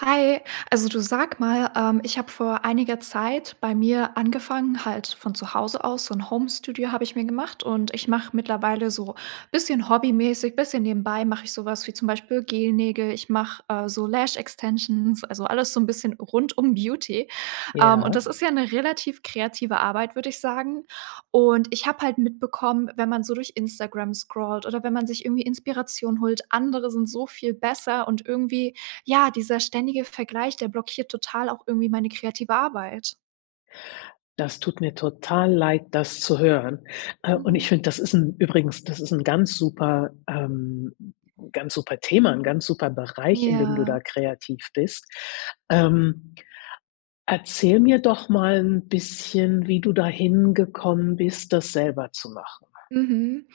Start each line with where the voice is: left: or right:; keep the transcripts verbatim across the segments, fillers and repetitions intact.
right: Hi. Also, du sag mal, ähm, ich habe vor einiger Zeit bei mir angefangen, halt von zu Hause aus so 'n Homestudio habe ich mir gemacht und ich mache mittlerweile so bisschen hobbymäßig, bisschen nebenbei, mache ich so was wie zum Beispiel Gel-Nägel. Ich mache äh, so Lash-Extensions, also alles so 'n bisschen rund um Beauty. Ähm, und
left: Ja.
right: das ist ja 'ne relativ kreative Arbeit, würde ich sagen. Und ich habe halt mitbekommen, wenn man so durch Instagram scrollt oder wenn man sich irgendwie Inspiration holt, andere sind so viel besser und irgendwie, ja, dieser ständige Vergleich, der blockiert total auch irgendwie meine kreative Arbeit.
left: Das tut mir total leid, das zu hören. Äh, und ich
right: Mhm.
left: finde, das ist 'n übrigens, das ist 'n ganz super ähm, ganz super Thema, 'n ganz super Bereich, in dem du
right: Ja.
left: da kreativ bist. Ähm, erzähl mir doch mal 'n bisschen, wie du da hingekommen bist, das selber zu machen.
right: Mhm.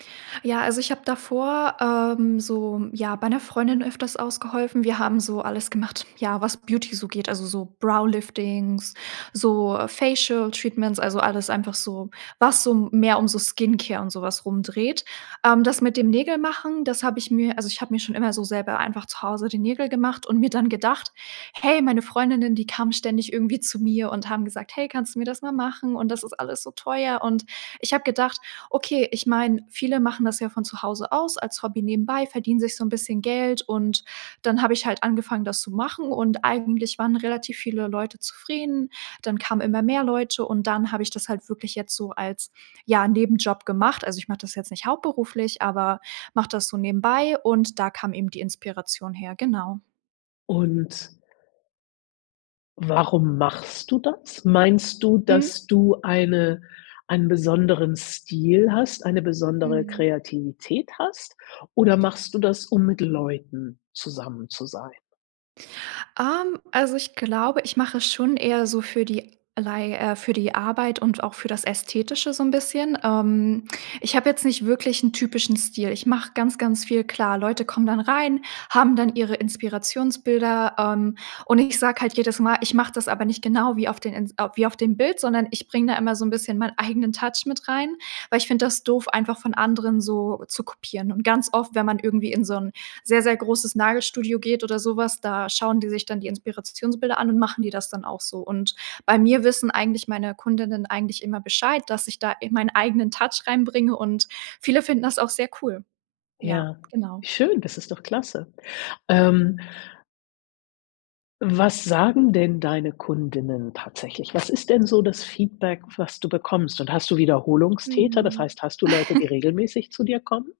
right: Ja, also ich habe davor, ähm, so, ja, bei 'ner Freundin öfters ausgeholfen. Wir haben so alles gemacht, ja, was Beauty so geht, also so Brow-Liftings, so Facial-Treatments, also alles einfach so, was so mehr um so Skincare und sowas rum dreht. Ähm, das mit dem Nägel-Machen, das habe ich mir also ich habe mir schon immer so selber einfach zu Hause die Nägel gemacht und mir dann gedacht: „Hey, meine Freundinnen, die kamen ständig irgendwie zu mir und haben gesagt: ‚Hey, kannst du mir das mal machen und das ist alles so teuer.’“ Und ich habe gedacht: „Okay, ich meine, viele machen das ja von zu Hause aus als Hobby nebenbei, verdienen sich so 'n bisschen Geld“, und dann habe ich halt angefangen, das zu machen, und eigentlich waren relativ viele Leute zufrieden. Dann kamen immer mehr Leute und dann habe ich das halt wirklich jetzt so als, ja, Nebenjob gemacht. Also, ich mache das jetzt nicht hauptberuflich, aber mache das so nebenbei und da kam eben die Inspiration her, genau.
left: Und warum machst du das? Meinst du,
right: Mhm.
left: dass du eine einen besonderen Stil hast, eine besondere
right: Mhm.
left: Kreativität hast oder machst du das, um mit Leuten zusammen zu sein?
right: Ähm, also, ich glaube, ich mache schon eher so für die Lei äh, für die Arbeit und auch für das Ästhetische so 'n bisschen. Ähm, ich habe jetzt nicht wirklich 'n typischen Stil. Ich mache ganz, ganz viel. Klar, Leute kommen dann rein, haben dann ihre Inspirationsbilder, ähm, und ich sage halt jedes Mal, ich mache das aber nicht genau wie auf den Ins wie auf dem Bild, sondern ich bringe da immer so 'n bisschen meinen eigenen Touch mit rein, weil ich finde das doof, einfach von anderen so zu kopieren und ganz oft, wenn man irgendwie in so 'n sehr, sehr großes Nagelstudio geht oder so was, da schauen die sich dann die Inspirationsbilder an und machen die das dann auch so und bei mir wissen eigentlich meine Kundinnen eigentlich immer Bescheid, dass ich da in meinen eigenen Touch reinbringe und viele finden das auch sehr cool. Ja,
left: Ja,
right: genau.
left: schön, das ist doch klasse. Ähm Was sagen denn deine Kundinnen tatsächlich? Was ist denn so das Feedback, was du bekommst? Und hast du Wiederholungstäter? Das
right: Mhm.
left: heißt, hast du Leute, die regelmäßig zu dir kommen?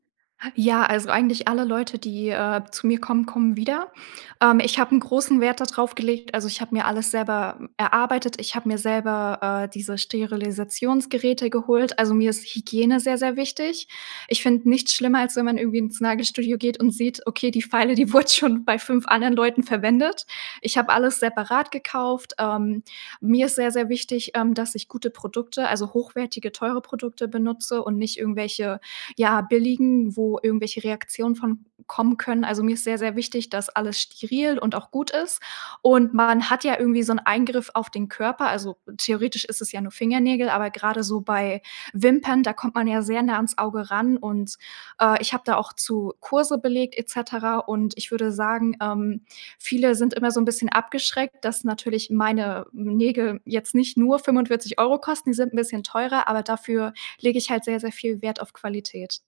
right: Ja, also, eigentlich alle Leute, die, äh, zu mir kommen, kommen wieder. Ähm, ich habe 'n großen Wert dadrauf gelegt also, ich habe mir alles selber, m erarbeitet. Ich habe mir selber, äh, diese, Sterilisationsgeräte geholt. Also, mir ist Hygiene sehr sehr wichtig. Ich finde nichts schlimmer, als wenn man irgendwie ins Nagelstudio geht und sieht: „Okay, die Feile, die wurde schon bei fünf anderen Leuten verwendet.“ Ich habe alles separat gekauft. Ähm, mir ist sehr, sehr wichtig, ähm, dass ich gute Produkte, also hochwertige, teure Produkte benutze und nicht irgendwelche, ja, billigen, wo irgendwelche Reaktionen von kommen können. Also, mir ist sehr, sehr wichtig, dass alles steril und auch gut ist und man hat ja irgendwie so 'n Eingriff auf den Körper. Also, theoretisch ist es ja nur Fingernägel, aber gerade so bei Wimpern, da kommt man ja sehr nah ans Auge ran und, äh, ich habe da auch zu Kurse belegt et cetera und ich würde sagen, ähm, viele sind immer so 'n bisschen abgeschreckt, dass natürlich meine Nägel jetzt nicht nur fünfundvierzig Euro kosten, die sind 'n bisschen teurer, aber dafür lege ich halt sehr sehr viel Wert auf Qualität.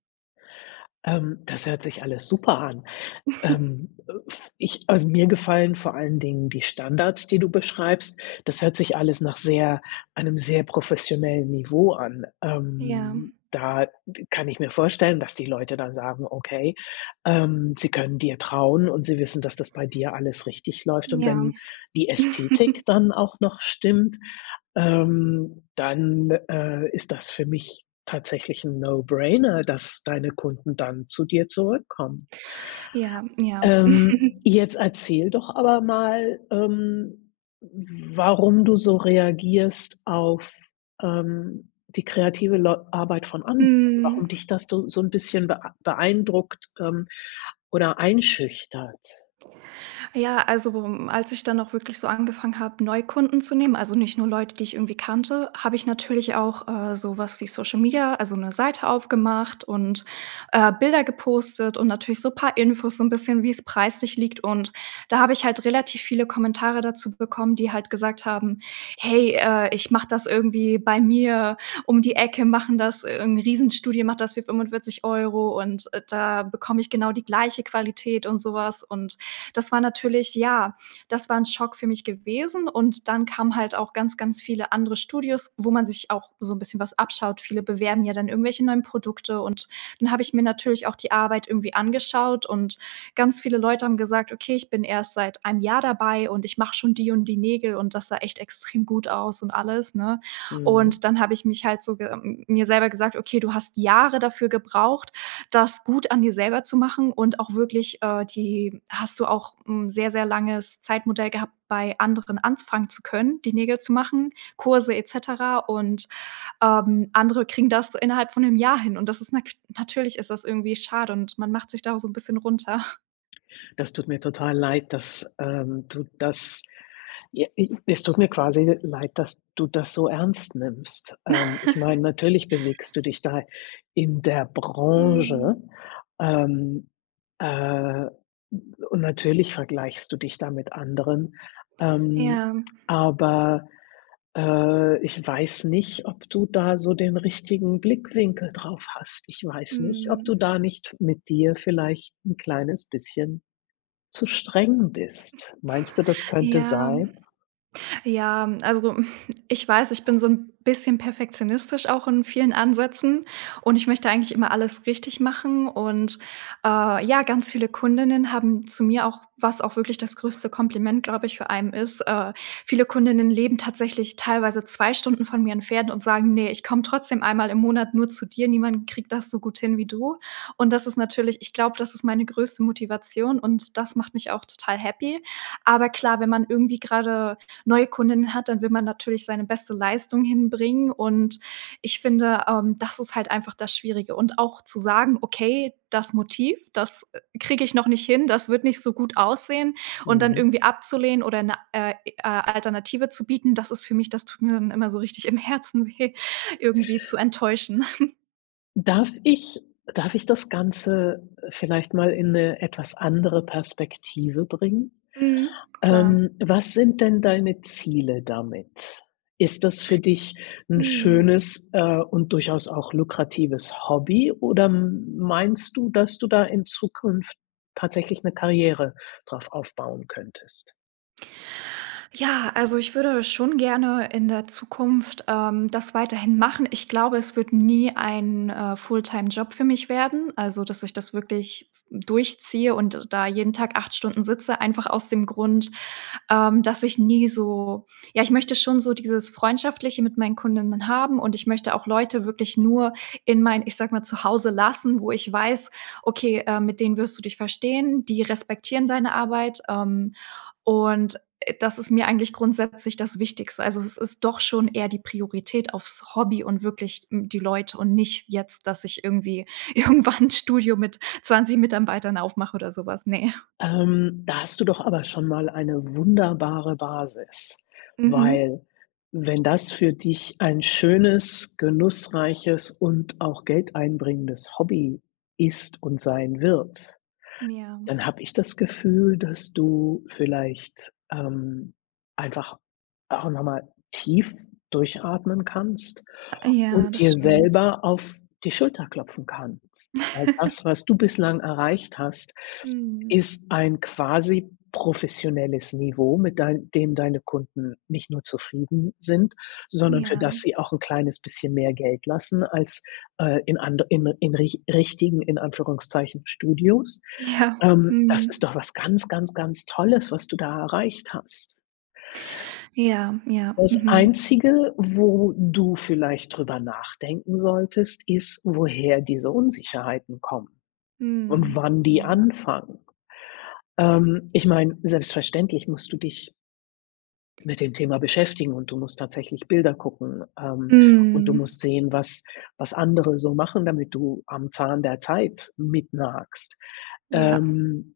left: Ähm, das hört sich alles super an. Ähm, äh, v ich also, mir gefallen vor allen Dingen die Standards, die du beschreibst. Das hört sich alles nach sehr einem sehr professionellen Niveau an.
right: Ja.
left: Ähm, da kann ich mir vorstellen, dass die Leute dann sagen: „Okay“, ähm, sie können dir trauen und sie wissen, dass das bei dir alles richtig läuft und
right: Ja.
left: wenn die Ästhetik dann auch noch stimmt, ähm, dann, äh, ist das für mich tatsächlich 'n No-Brainer, dass deine Kunden dann zu dir zurückkommen.
right: Ja, ja.
left: Ähm, jetzt erzähl doch aber mal, ähm, warum du so reagierst auf, ähm, die kreative Leu Arbeit von anderen, warum
right: Mhm.
left: dich das so so 'n bisschen beei beeindruckt, ähm, oder einschüchtert?
right: Ja, also, worum als ich dann auch wirklich so angefangen habe, Neukunden zu nehmen also, nicht nur Leute, die ich irgendwie kannte, habe ich natürlich auch, äh, sowas wie Social Media also, 'ne Seite aufgemacht und, äh, Bilder gepostet und natürlich so paar Infos, so 'n bisschen, wie es preislich liegt und da habe ich halt relativ viele Kommentare dazu bekommen, die halt gesagt haben: „Hey, äh, ich mache das irgendwie bei mir um die Ecke machen das irgend 'n riesen Studio macht das für fünfundvierzig Euro und, äh, da bekomme ich genau die gleiche Qualität.“ Und so was. Und das war natürlich ja, das war 'n Schock für mich gewesen und dann kamen halt auch ganz, ganz viele andere Studios, wo man sich auch so 'n bisschen was abschaut. Viele bewerben ja dann irgendwelche neuen Produkte und dann habe ich mir natürlich auch die Arbeit irgendwie angeschaut und ganz viele Leute haben gesagt: „Okay, ich bin erst seit einem Jahr dabei und ich mache schon die und die Nägel und das sah echt extrem gut aus.“ Und alles, ne?
left: Mhm.
right: Und dann habe ich mich halt so ge mir selber gesagt: „Okay, du hast Jahre dafür gebraucht, das gut an dir selber zu machen und auch wirklich, äh die hast du auch 'n sehr, sehr langes Zeitmodell gehabt, bei anderen anfangen zu können, die Nägel zu machen, Kurse et cetera und, ähm, andere kriegen das innerhalb von 'nem Jahr hin.“ Und das ist na natürlich ist das irgendwie schade und man macht sich da auch so 'n bisschen runter.
left: Das tut mir total leid, dass, ähm, du das ja, e es tut mir quasi leid, dass du das so ernst nimmst. Ähm, ich meine, natürlich bewegst du dich da in der
right: Mhm.
left: Branche, ähm, äh, und natürlich vergleichst du dich da mit anderen, ähm,
right: Ja.
left: aber äh, ich weiß nicht, ob du da so den richtigen Blickwinkel drauf hast. Ich weiß nicht, ob
right: Mhm.
left: du da nicht mit dir vielleicht 'n kleines bisschen zu streng bist. Meinst du, das könnte
right: Ja.
left: sein?
right: Ja, also mhm, ich weiß ich bin so 'n bisschen perfektionistisch auch in vielen Ansätzen und ich möchte eigentlich immer alles richtig machen und, äh, ja, ganz viele Kundinnen haben zu mir auch was auch wirklich das größte Kompliment glaube ich für einen ist, äh viele Kundinnen leben tatsächlich teilweise zwei Stunden von mir entfernt und sagen: „Ne, ich komme trotzdem einmal im Monat nur zu dir, niemand kriegt das so gut hin wie du.“ Und das ist natürlich ich glaube, das ist meine größte Motivation und das macht mich auch total happy. Aber klar, wenn man irgendwie gerade neue Kundinnen hat, dann will man natürlich seine beste Leistung hinbringen und ich finde, ähm, das ist halt einfach das Schwierige und auch zu sagen: „Okay, das Motiv, das, äh, kriege ich noch nicht hin, das wird nicht so gut aussehen.“ Und dann
left: Mhm.
right: irgendwie abzulehnen oder 'ne, äh äh, Alternative zu bieten, das ist für mich das tut mir dann immer so richtig im Herzen weh, irgendwie zu enttäuschen.
left: Darf ich darf ich das Ganze, äh, vielleicht mal in 'ne etwas andere Perspektive bringen?
right: Mhm. Klar.
left: Ähm, was sind denn deine Ziele damit? Ist das für dich 'n
right: Mhm.
left: schönes, äh, und durchaus auch lukratives Hobby oder m meinst du, dass du da in Zukunft tatsächlich 'ne Karriere drauf aufbauen könntest?
right: Ja, also, ich würde schon gerne in der Zukunft, ähm, das weiterhin machen. Ich glaube, es wird nie ein, äh, Fulltime-Job für mich werden. Also, dass ich das wirklich durchziehe und da jeden Tag acht Stunden sitze. Einfach aus dem Grund, ähm, dass ich nie so ja, ich möchte schon so dieses Freundschaftliche mit meinen Kundinnen haben und ich möchte auch Leute wirklich nur in mein, ich sage mal, Zuhause lassen, wo ich weiß: „Okay, äh, mit denen wirst du dich verstehen, die respektieren deine Arbeit, ähm“, und, äh, das ist mir eigentlich grundsätzlich das Wichtigste. Also, es ist doch schon eher die Priorität aufs Hobby und wirklich n die Leute und nicht jetzt, dass ich irgendwie irgendwann 'n Studio mit zwanzig Mitambeitern aufmache oder sowas, ne.
left: Ähm, da hast du doch aber schon mal eine wunderbare Basis,
right: Mhm.
left: weil, wenn das für dich ein schönes, genussreiches und auch geldeinbringendes Hobby ist und sein wird,
right: Ja.
left: dann habe ich das Gefühl, dass du vielleicht, ähm, einfach auch noch mal tief durchatmen kannst
right: Ja,
left: und
right: das
left: dir
right: stimmt.
left: selber auf die Schulter klopfen kannst. All das, was du bislang erreicht hast,
right: Mhm.
left: ist ein quasi professionelles Niveau, mit dein dem deine Kunden nicht nur zufrieden sind, sondern für
right: Ja.
left: das sie auch 'n kleines bisschen mehr Geld lassen als, äh, in and in in rich richtigen, in Anführungszeichen, Studios,
right: Ja.
left: ähm. Das ist
right: Mhm.
left: doch was ganz, ganz, ganz Tolles, was du da erreicht hast.
right: Ja. Ja.
left: Das
right: Mhm.
left: Einzige, wo du vielleicht drüber nachdenken solltest, ist, woher diese Unsicherheiten kommen und
right: Mhm.
left: wann die
right: Ja.
left: anfangen. Ähm, ich meine, selbstverständlich musst du dich mit dem Thema beschäftigen und du musst tatsächlich Bilder gucken, ähm, und du
right: Mhm.
left: musst sehen, was was andere so machen, damit du am Zahn der Zeit mit nagst,
right: Ja.
left: ähm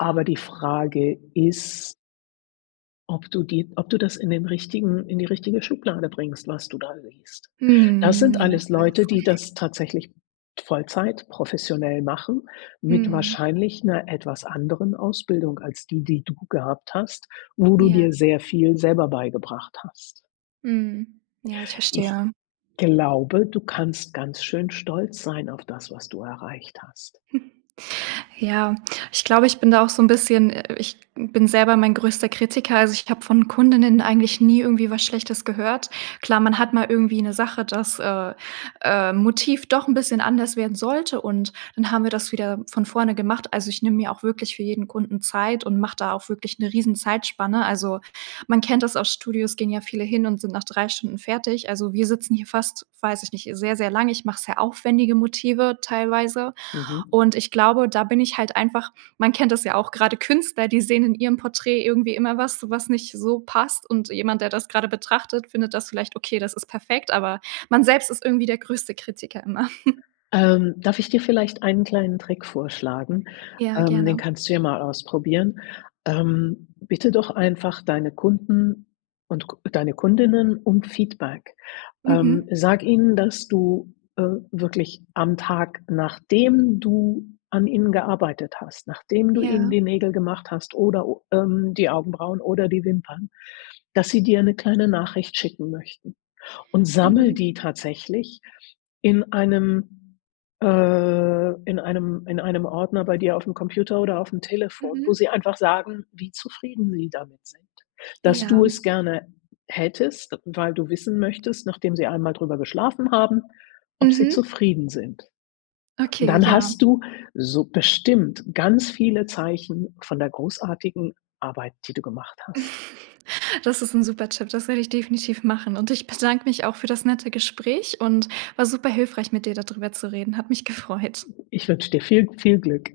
left: Aber die Frage ist ob du die ob du das in den richtigen in die richtige Schublade bringst, was du da liest. Das
right: Mhm,
left: sind
right: ja,
left: alles
right: ich
left: Leute, die
right: weiß.
left: das tatsächlich Vollzeit professionell machen mit
right: Mhm.
left: wahrscheinlich 'ner etwas anderen Ausbildung als die, die du gehabt hast, wo du
right: Ja.
left: dir sehr viel selber beigebracht hast.
right: Mhm, ja, ich
left: Ich
right: verstehe.
left: glaube, du kannst ganz schön stolz sein auf das, was du erreicht hast.
right: Ja, ich glaube, ich bin da auch so 'n bisschen äh, ich bin selber mein größter Kritiker, also, ich habe von Kundinnen eigentlich nie irgendwie was Schlechtes gehört. Klar, man hat mal irgendwie 'ne Sache, dass, äh, äh, Motiv doch 'n bisschen anders werden sollte und dann haben wir das wieder von vorne gemacht. Also, ich nehme mir auch wirklich für jeden Kunden Zeit und mache da auch wirklich 'ne riesen Zeitspanne. Also, man kennt das aus Studios, gehen ja viele hin und sind nach drei Stunden fertig. Also, wir sitzen hier fast weiß ich nicht, sehr sehr lang. Ich mache sehr aufwendige Motive teilweise
left: Mhm.
right: und ich glaube, da bin ich halt einfach man kennt das ja, auch gerade Künstler, die sehen in ihrem Porträt irgendwie immer was, was nicht so passt und jemand, der das gerade betrachtet, findet das vielleicht okay, das ist perfekt, aber man selbst ist irgendwie der größte Kritiker immer.
left: Ähm, darf ich dir vielleicht einen kleinen Trick vorschlagen?
right: Ja,
left: Ähm, den
right: gerne.
left: kannst du ja mal ausprobieren. Ähm, bitte doch einfach deine Kunden und k deine Kundinnen um Feedback.
right: Mhm.
left: Ähm, sag ihnen, dass du, äh wirklich am Tag, nachdem du an ihnen gearbeitet hast, nachdem du ihnen
right: Ja.
left: die Nägel gemacht hast oder, ähm, die Augenbrauen oder die Wimpern, dass sie dir 'ne kleine Nachricht schicken möchten. Und sammle
right: Mhm.
left: die tatsächlich in einem, äh in einem in einem Ordner bei dir aufm Computer oder aufm Telefon, wo
right: Mhm.
left: sie einfach sagen, wie zufrieden sie damit sind. Dass du
right: Ja.
left: es gerne hättest, weil du wissen möchtest, nachdem sie einmal drüber geschlafen haben, ob sie
right: Mhm.
left: zufrieden sind. Und
right: Okay,
left: dann
right: ja.
left: hast du so bestimmt ganz viele Zeichen von der großartigen Arbeit, die du gemacht hast.
right: Das ist 'n super Tipp, das werde ich definitiv machen und ich bedanke mich auch für das nette Gespräch und war super hilfreich, mit dir da drüber zu reden. Hat mich gefreut.
left: Ich wünsche dir viel, viel Glück.